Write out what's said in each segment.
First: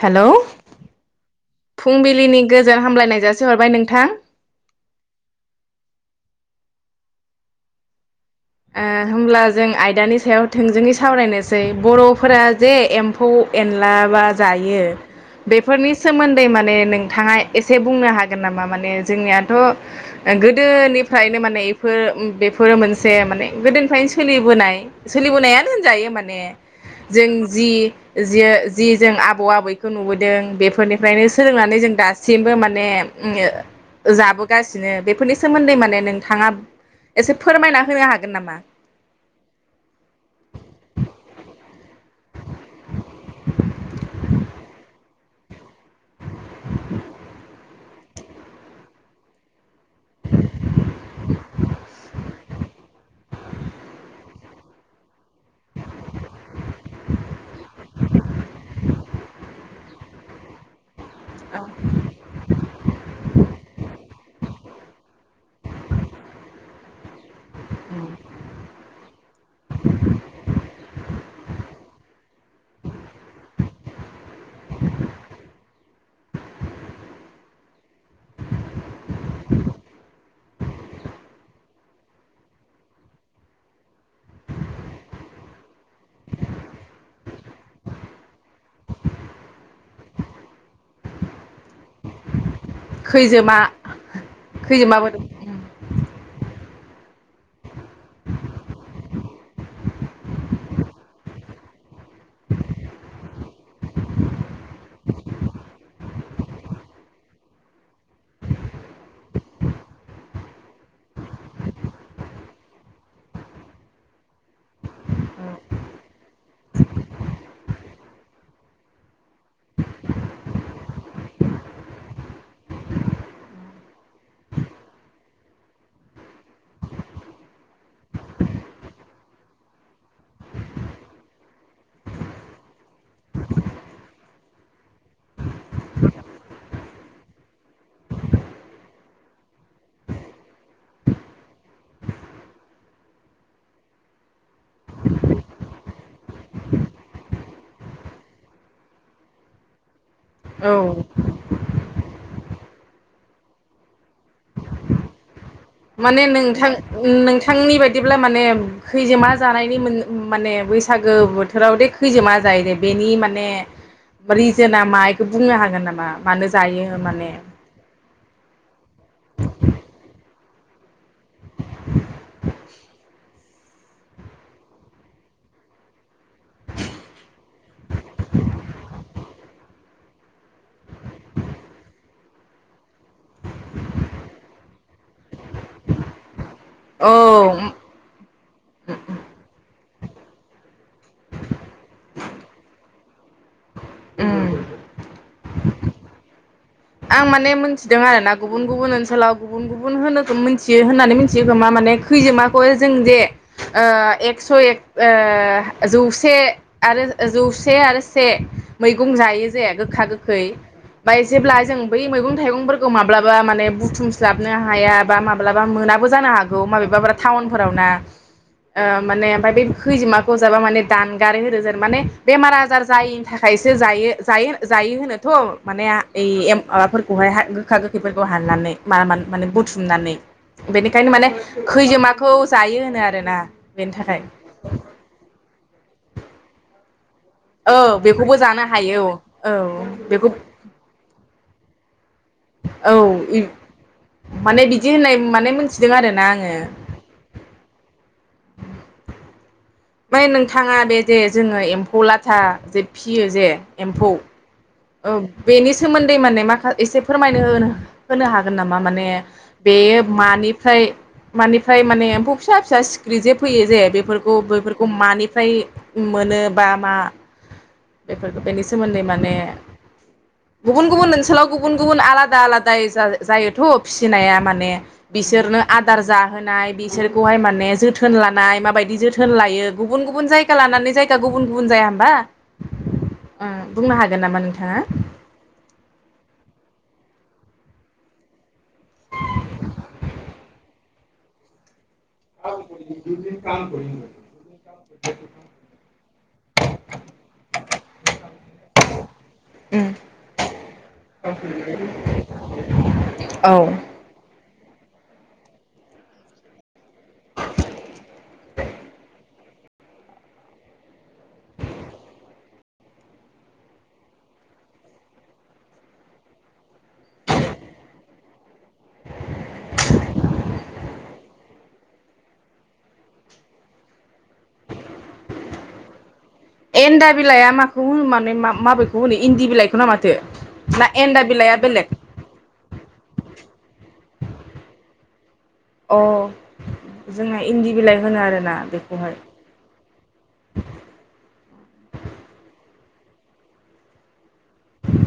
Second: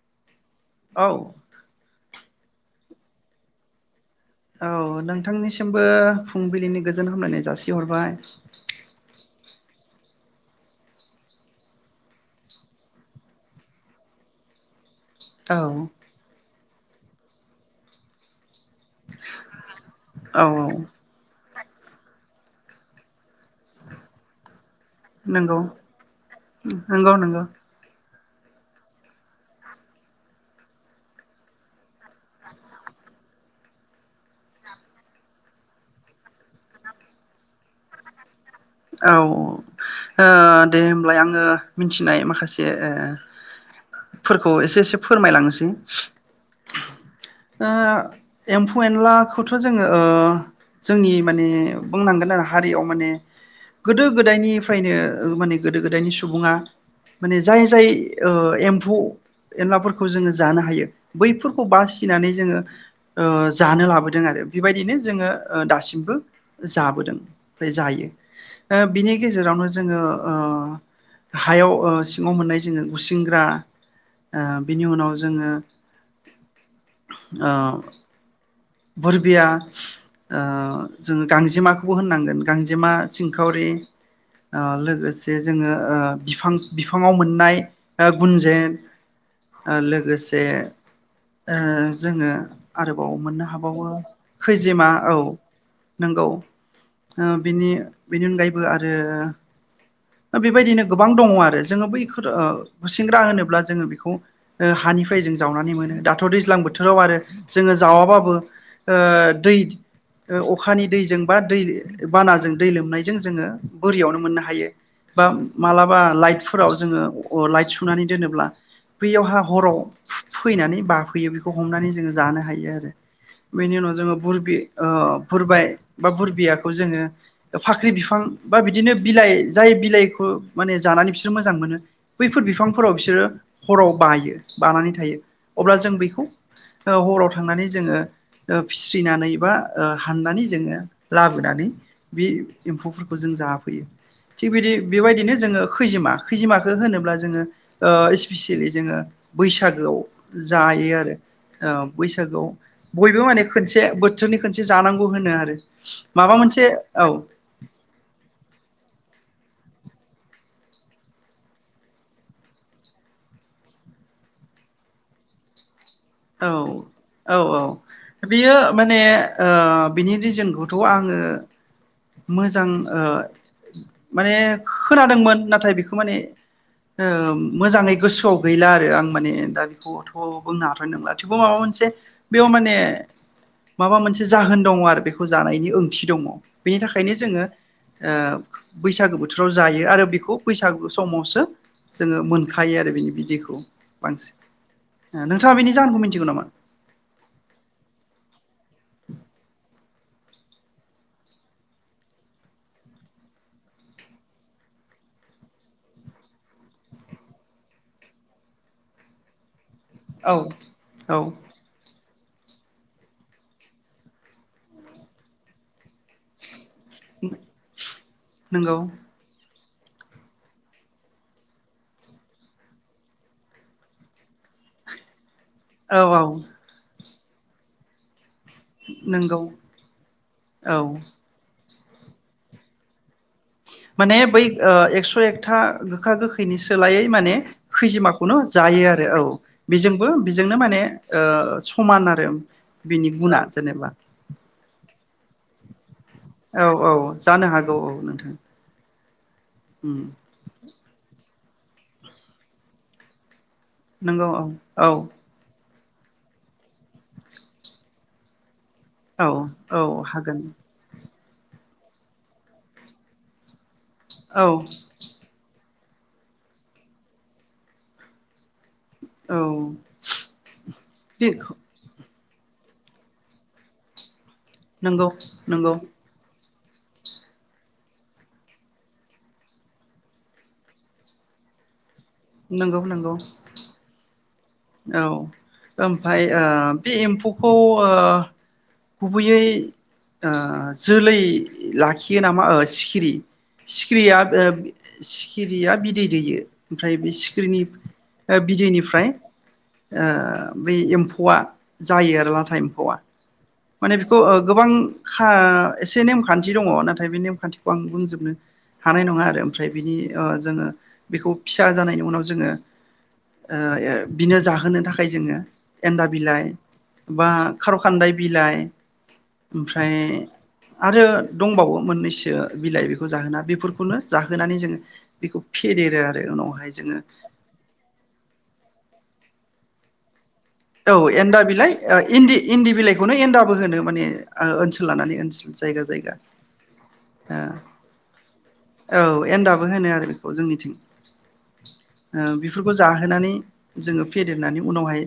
Hello औ फुंबिलिनि गोजोन हामलायनाय जासिहरबाय नोंथां । औ नोंथांनिसिमबो फुंबिलिनि गोजोन हामलायनाय जासिहरबाय । ओ होमब्ला जों आयदानि सायाव थोंजोङै सावरायनोसै बर'फोरा जे एम्फौ एनला बा जायो औ बेफोरनि सोमोन्दै माने नोंथांङा एसे बुंनो हागोन नामा? मा माने जोंनियाथ' ओ औ गोदोनिफ्रायनो माने ए फो उम बेफोर मोन से माने गोदोनिफ्रायनो सोलिबोनाय नंगौ सोलिबोनायानो होनजायो माने नंगौ नंगौ जों जि जिङो जि जों आबौ आबैखौ नुबोदों बेफोरनिफ्रायनो सोलोंनानै जों दा सिमबो माने उमओ जाबोगासिनो बेफोरनि सोमोन्दै माने नोंथांङा एसे फोरमायना होनो हागोन नामा? औ ओ दे होमबालाय आंङो मिथिनाय माखासे ओ फोरखौ एसे एसे फोरमायलांनोसै ओ एम्फौ एनलाखौथ' जोंङो ओ जोंनि माने बुंनांगोन आरो हारियाव माने गोदो गोदायनिफ्रायनो माने गोदो गोदायनि सुबुंङा माने जाय जाय ओ एम्फौ एनलाफोरखौ जोंङो जानो हायो बैफोरखौ बासिनानै जोंङो ओ जानो लाबोदों आरो बेबायदिनो जोंङो दासिमबो जाबोदों ओमफ्राय जायो । ओ बिनि गेजेरावनो ओ जोंङो हायाव ओ सिङाव मोननाय जोंङो ओ गुसिंग्रा बिनि उनाव जोंङो ओ बुरबिया ओ जोंङो गांजेमाखौबो होननांगोन गांजेमा सिंखावरि ओ लोगोसे जोंङो ओ बिफां बिफांङाव मोननाय ओ गुनजेर ओ लोगोसे ओ जोंङो आरोबाव मोननो खैजोमा हा खैजिमा खैजोमाबो औ नंगौ ओ बिनि बिनि अनगायैबो आरो बेबायदिनो गोबां दंङ आरो जोंङो बैफोर ओ खुसेंग्रा होनोब्ला जोंङो बेखौ ओ हानिफ्राय जों जावनानै मोनो दाथ' दैज्लां बोथोराव आरो जोंङो जावाबाबो ओ दै अखानि दैजों बा दै बानाजों दै लोमनायजों जोंङो बोरियावनो मोननो हायो । बा मालाबा लाइटफोराव जोंङो अ लाइट सुनानै दोनोब्ला बैयावहा हराव फैनानै बाफैयो बेखौ हमनानै जोंङो जानो हायो आरो बेनि उनाव जोंङो बुरबि ओ बुरबाय बा बुरबियाखौ जोंङो फाख्रि बिफां बा बिदिनो बिलाइ जाय बिलाइखौ माने जानानै बिसोर मोजां मोनो बैफोर बिफांफोराव बिसोरो हराव बायो बानानै थायो । अब्ला जों बेखौ ओ हराव थांनानै ओ जोंङो फिस्रिनानै बा हाननानै जोंङो लाबोनानै बे एम्फौफोरखौ जों जाफैयो । थिग बिदि बेबायदिनो जोंङो खैजिमा खैजिमाखौ होनोब्ला जोंङो ओ इसपिसियेलि जोंङो बैसागोआव औ जायो आरो ओ बै सागोआव बयबो माने खोनसे बोथोरनि खोनसे जानांगौ होनो आरो । माने नोंथां नोंथांनि बायदिब्ला माने खैजोमा जानायनि मोन माने बैसागो बोथोराव दे खैजोमा जायो दे बेनि माने रिजोन मा बेखौ बुंनो हागोन नाम मा मानो जायो माने बेयो माने ओ बिनि रिजोनखौथ' आंङो ओ मोजां ओ माने खोनादोंमोन नाथाय बेखौ माने ओ मोजांङै गोसोआव गैला आरो आं माने दा बेखौथ' बुंनो हा नंला थेवबो माबा मोनसे बेयाव माने माबा मोनसे जाहोन दङ आरो बे जानायनि ओंथि दङ बेनि औ थाखायनो जोङो ओ बैसागो बोथोराव जायो आरो बेखौ बैसागु समावसो जोङो मोनखायो आरो बिनि बिदैखो उम बांसिनानो थाङा बिनि जाहोनखौ मिथिगौ? नामा? आं माने मोनथिदों आरोना गुबुन गुबुन ओनसोलाव गुबुन गुबुन होनोखौ मिथियो होननानै मिथियो खोमा माने खैजोमाखौ जों जे ओ एक्स' एक ओ जौसे आरो जौसे आरो से मैगं जायो। जे गोखा औ गोखै औ बाय जेब्ला बै मैगं थाइगंफोरखौ माब्लाबा माने बुथुमस्लाबनो हाया बा माब्लाबा मोना बो जानो हागौ माबेबाफ्रा टाउन फोरावना नंगौ ओ आयफाय माने [unintelligible] खैजिमाखौ जाबा माने दानगारो होनोजे माने बेमार आजार जायिनि थाखायसो जायो जायो जायो होनोथ'। माने औ औ ऐ इम फोरखौहाय हा गोखा गोखैफोर खौ हाननानै मान नंगौ माने बुथुमनानै औ बेनिखायनो माने खैजोमाखौ जायो होनो आरोना‌। माने बै ओ एक्स' एकथा गोखा गोखैनि सोलायै माने औ बेखौबो खैजिमाखौनो जानो जायो हायो आरो औ बेजोंबो बेखौ बेजोंनो माने ओ समान आरो। औ बिनि गुना जेनेबा माने दि होननाय माने मोनसे औ औ जानो हागौ औ नोंथां। उम ओमफ्राय नोंथाङा बे जे जोङो एम्फौ लाथा जे फियो जे एम्फौ नोंगौ औ। औ बेनि सोमोन्दै माने माखा एसे फोरमायनो हो होनो हागोन? गोन नामा माने औ औ बेयो हागोन मानिफ्राय? मानिफ्राय माने एम्फौ फिसा फिसा सिखिरि जे फैयो जे बेफ बफोरखौ औ बैफोरखौ मानिफ्राय मोनो बा मा बेफोरखौ बेनि सोमोन्दै औ माने गुबुन गुबुन ओनसोलाव गुबुन गुबुन आलादा आलादा आलादा जायोथ' फिसिनाया। माने नंगौ बिसोरनो नंगौ आदार जाहोनाय बिसोरखौहाय माने जोथोन लानाय माबायदि जोथोन लायो गुबुन गुबुन जायगा लानानै जायगा गुबुन गुबुन जाया होमबा नंगौ नंगौ ओ बुंनो हागोन नामा नों औ ओमफाय ओ बे एम्फौखौ ओ गुबैयै ओ जोलै लाखि यो नामा सिखिरि सिखिरिया सिखिरिया बिदै दैयो आमफ्राय बे सिखिरिनि बिदैनिफ्राय ओ बै एम्फौआ जायो आरो लाथा एम्फौआ। औ माने बेखौ ओ गोबां खा एसे नेमखान्थि दङ नाथाय नाथाय बे नेमखान्थिखौ आं बुंजोबनो हानाय नङा आरो आमफ्राय बिनि ओ जोङो बेखौ फिसा जानायनि उनाव जोङो ओ बिनो जाहोनो थाखाय जोङो एन्दा बिलाइ बा खारखान्दाय बिलाइ ओमफ्राय आरो दंबावो मोननैसो बिलाइ बेखौ जाहोना बेफोरखौनो जाहोनानै जोङो बेखौ फेदेरो आरो। उनावहाय जोङो एन्दा बिलाइआ माखौ होनो माने माबेखौ होनो इन्दि बिलाइखौ ना माथो? ना औ एन्दा बिलाइआ बिलाइ बेलेग इन्दि इन्दि बिलाइखौनो एन्दाबो होनो माने ओ ओनसोल लानानै ओनसोल। जायगा अ जायगा जोंना ओ इन्दि बिलाइ होनो आरोना। औ बेखौहाय एन्दाबो होनो आरो बेखौ जोंनिथिं बिफोर खौ जाहोनानै जोङो फेदेरनानै उनावहाय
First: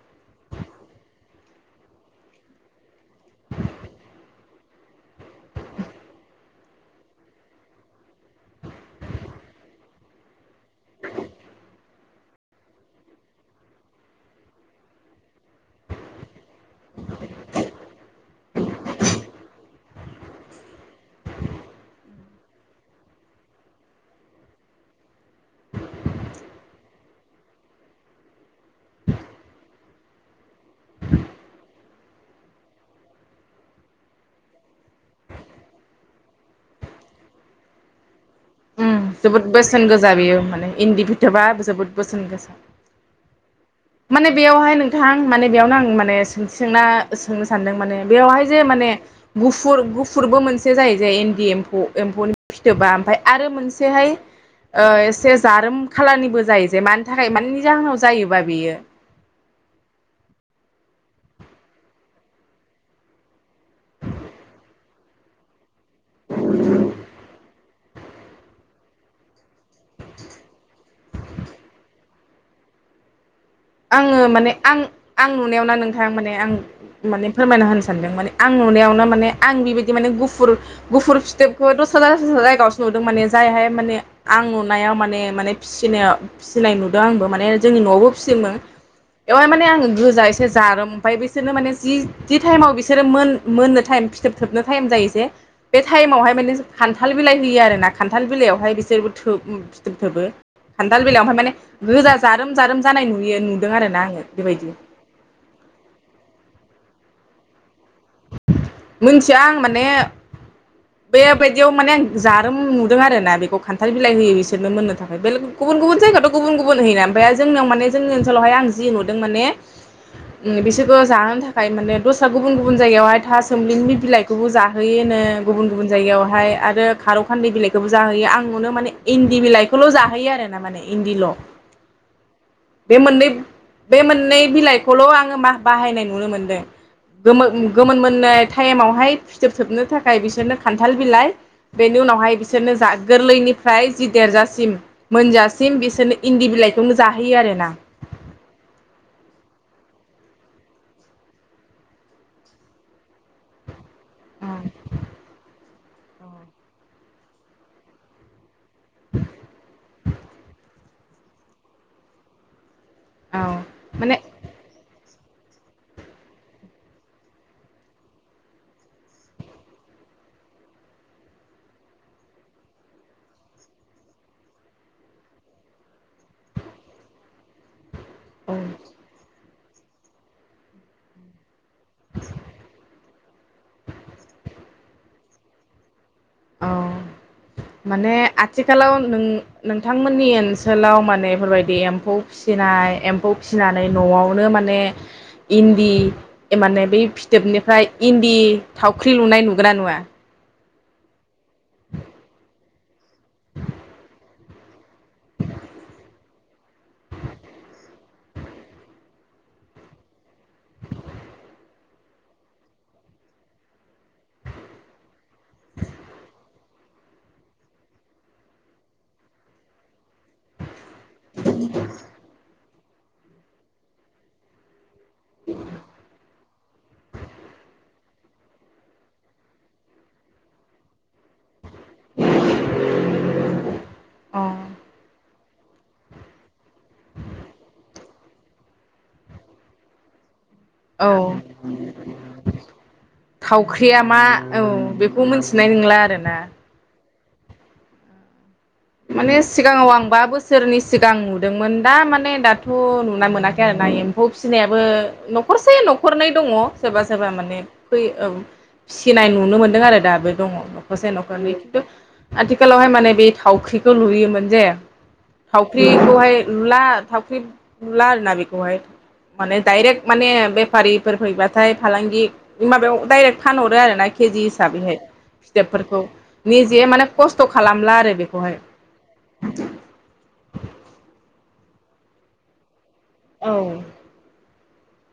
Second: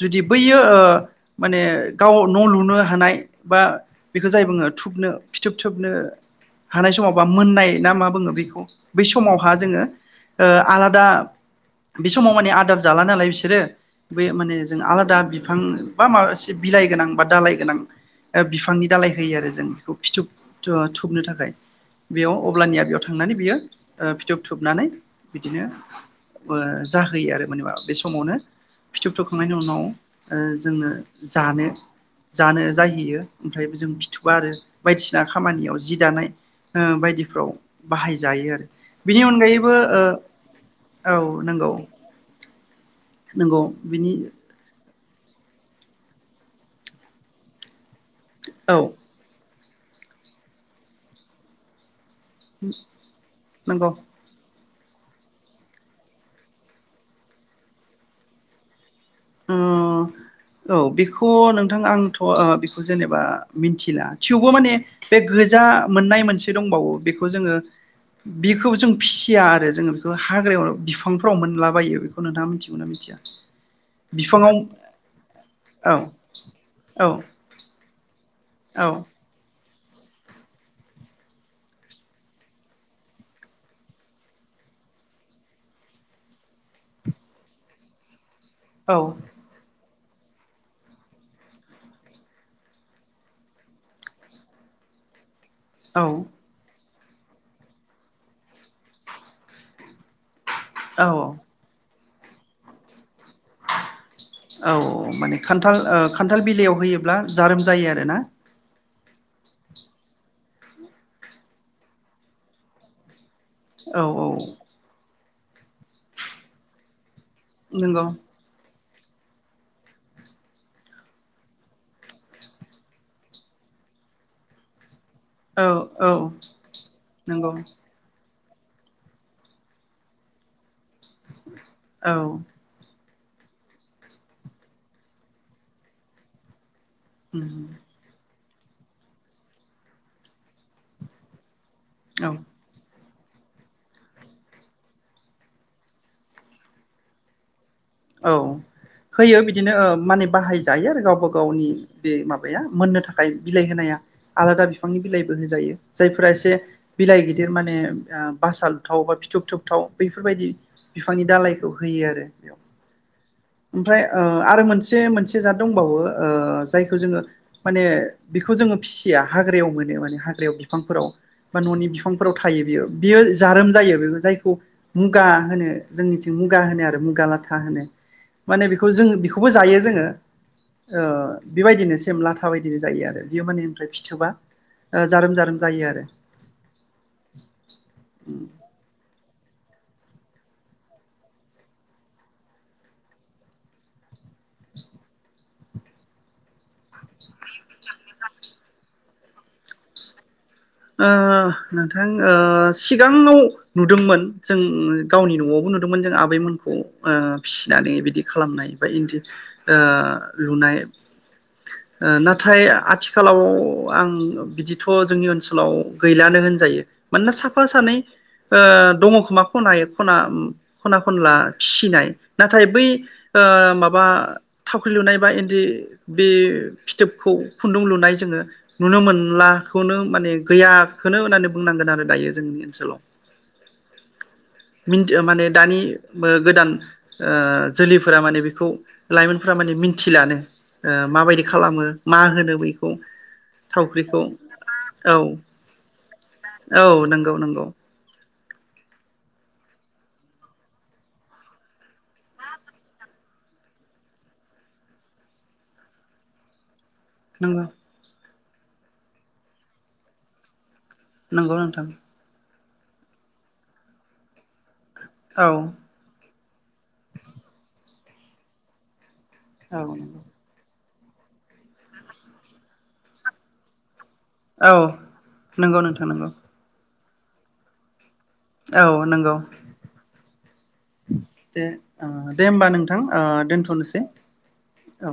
जुदि बैयो माने गाव न लुनो हानाय बा बेखौ जाय बुङो थुबनो फिथोब थोबनो हानाय समाव बा मोननाय ना मा बुङो बेखौ बै समावहा जोङो ओ आलादा बे समाव माने आदार जाला नालाय बिसोरो बे माने जों आलादा बिफां बा माबा एसे बिलाइ गोनां बा दालाय गोनां बिफांनि दालाय होयो आरो जों बेखौ फिथोब थोबनो थाखाय बेयाव। अब्लानिया बेयाव थांनानै बियो फिथोब थोबनानै बिदिनो जाहोयो आरो मानेबा बे समावनो फिथोब थोबखांनायनि उनाव जोङनो जानो जानो जाहैयो ओमफ्राय जों बिथोबा आरो बायदिसिना खामानियाव जि दानाय ओ बायदि फोराव बाहायजायो आरो। जोबोद अनगायैबो बेसेन ओ गोसा बेयो माने इन्दि औ फिथोबा नंगौ जोबोद बेसेन गोसा नंगौ बिनि माने बेयावहाय नों थां माने बेयावनो आं माने सोंथि सोंना सोंनो सानदों माने बेवहाय जे औ माने गु फुर गुफुरबो मोनसे जायो जायो इन्दि एम्फौ। एम्फौनि फिथोबा आमफ्राय आरो मोनसे बे नंगौ हाय ओ एसे जारोम खालारनिबो जायो जे मानि थाखाय मानि जाहोनाव जायोबा बेयो। अ औ बेखौ नोंथां आंथ बेखौ जेनेबा मिथिला थेवबो माने बे गोजा मोननाय मोनसे दंबावो बेखौ जोङो बेखौ जों फिसिया आरो जोङो बेखौ हाग्रायाव बिफांफ्राव मोनलाबायो बेखौ नोंथाङा मिथिगौना मिथिया आङो माने बिफाङाव आं आं नुनायावना औ नोंथां माने आं औ माने फोरमायना होनो सानदों माने आं औ नुनायावनो माने आं बिबायदि बे माने गुफुर गुफुर फिथोबखौ दस्रा जायगायावसो नुदों माने जायहाय माने आं नुनायाव माने माने फिसिनायाव फिसिनाय नुदों आंबो माने जोंनि न'आवबो फिसियोमोन एवाय माने आङो गोज बुरजा एसे जारोम ओमफ्राय बिसोरनो माने जि टाइमाव बिसोरो मोन मोननो टाइम फिथोब थोबनो टाइम जायो जे बे औ टाइमावहाय माने खान्थाल बिलाइ होयो आरो ना खान्थाल बिलाइयावहाय बिसोरबो थोब फिथोब थोबो खान्थाल औ बिलाइआव ओमफाय माने गोजा जारोम जारोम जानाय नुयो नुदों आरोना आङो बेबायदि औ माने खान्थाल ओ खान्थाल बिलाइयाव होयोब्ला जारोम जायो आरोना मोनथिया आं माने बेबायदियाव माने आ जारोम नुदों आरोना बेखौ औ खान्थार बिलाइ होयै होयै बिसोरनो मोन नोंथां बेलग गुबुन गुबुन जायगाथ' गुबुन गुबुन होयो ना दा जोंनियाव माने नंगौ जोंनि ओनसोलावहाय जि नुदों माने उम बिसोरखौ जाहोनो थाखाय माने दस्रा गुबुन गुबुन गुबुन जायगायावहाय था सोमलिनि बिलाइखौबो जाहोयो नो गुबुन औ गुबुन औ जायगायावहाय आरो खारौ खान्दै नंगौ बिलाइखौबो जाहैयो आं फुंआवनो माने इन्दि बिलाइखौल' जाहोयो आरो ना माने इन्दिल' औ बे मोननै बे मोननै बिलाइखौल' आङो मा बाहायनाय नुनो मोनदों गोमो उम गोमोन मोननाय टाइमावहाय फिथोब थोबनो थाखाय बिसोरनो खान्थाल बिलाइ बेनि औ उनावहाय बिसोरनो जा गोरलैनिफ्राय जि देरजासिम मोनजासिम बिसोरनो इन्दि बिलाइखौनो जाहोयो आरो ना औ होयो बिदिनो ओ माने बाहायजायो आरो गावबा गावनि बे माबाया मोननो थाखाय बिलाइ होनाया आलादा बिफांनि बिलाइबो होजायो जायफोरा एसे बिलाइ गिदिर माने ओ बासाल थाव बा फिथुफ थुबथाव बैफोरबायदि बिफांनि दालायखौ होयो आरो बेयाव औ ओमफ्राय माने ओ आरो मोनसे मोनसे मोनसे जाद दंबावो ओ जायखौ जोङो माने बेखौ जोङो फिसिया हाग्रायाव मोनो माने हाग्रायाव बिफांफोराव बा न'नि बिफांफोराव थायो बेयो बेयो जारोम जायो बेबो जायखौ मुगा होनो जोंनिथिं मुगा होनो आरो मुगा लाथा होनो माने औ बेखौ जों बेखौ खौबो जायो जोङो ओ बेबायदिनो सेम लाथा बायदिनो जायो आरो। बियो माने ओमफ्राय फिथोबा ओ जारोम जारोम जायो आरो। औ माने आथिखालाव नों नोंथांमोननि ओनसोलाव माने बेफोरबायदि एम्फौ फिसिनाय एम्फौ फिसिनानै न'आवनो माने इन्दि माने बे फिथोबनिफ्राय इन्दि थाव ख्रि लुनाय नुगो ना नुवा? ओ नोंथां ओ सिगाङाव नुदोंमोन जों गावनि न'आवबो नुदोंमोन जों आबैमोनखौ ओ फिसिनानै बिदि खालामनाय बा इन्दि ओ लुनाय ओ नाथाय आथिखालाव आं बिदिथ' जोंनि ओनसो मानोना साफा सानै ओ दङ खोमा खनायै खना खना खनला फिसिनाय ना थाय बि ओ माबा थाव खु लुनाय बा इन्दि बि फिथोबखौ खुन्दुं लुनाय जोङो नुनो मोनलाखौनो माने गैयाखोनो होननानै बुंनांगोन आरो दायो जोंनि ओनसोलाव अ मिन माने दानि बो गोदान ओ जोलै फोरा माने बेखौ लाइमोनफोरा माने मिन्थिलानो। ओ औ माबायदि खालामो मा होनो बैखौ थावख्रिया थावख्रिखौ मा औ औ बेखौ मोनथि नाय नंला आरो। औ नों गौ नंगौ। माने सिगाङाव आं बा बोसोरनि सिगां नुदोंमोन दा माने दाथ' नुना मोनाखै आरो ना एम्फौ फिनायाबो न'खरसे न'खरनै दङ। सोरबा सोरबा माने नंगौ फै औ फिसिनाय नुनो मोनदों आरो दाबो दङ दं? न'खरसे न'खरनै नंगौ थु नोंथां आथि खालावहाय माने बि थावख्रिखौ लुयोमोन जे औ थावख्रिखौहाय लुला थावख्रि लुला आरो ना बेखौहाय माने औ दाइरेक नंगौ माने बेफारि फोर फैबाथाय फालांगि माबायाव डाइरेक्ट फानहरो आरो ना। केजि औ हिसाबैहाय नंगौ फिथोबफोरखौ नोंथां नंगौ निजे माने खस्थ' खालामला आरो बे औ नंगौ। दे अ दे होमबा नों थां औ दोन्थ'नोसै। औ।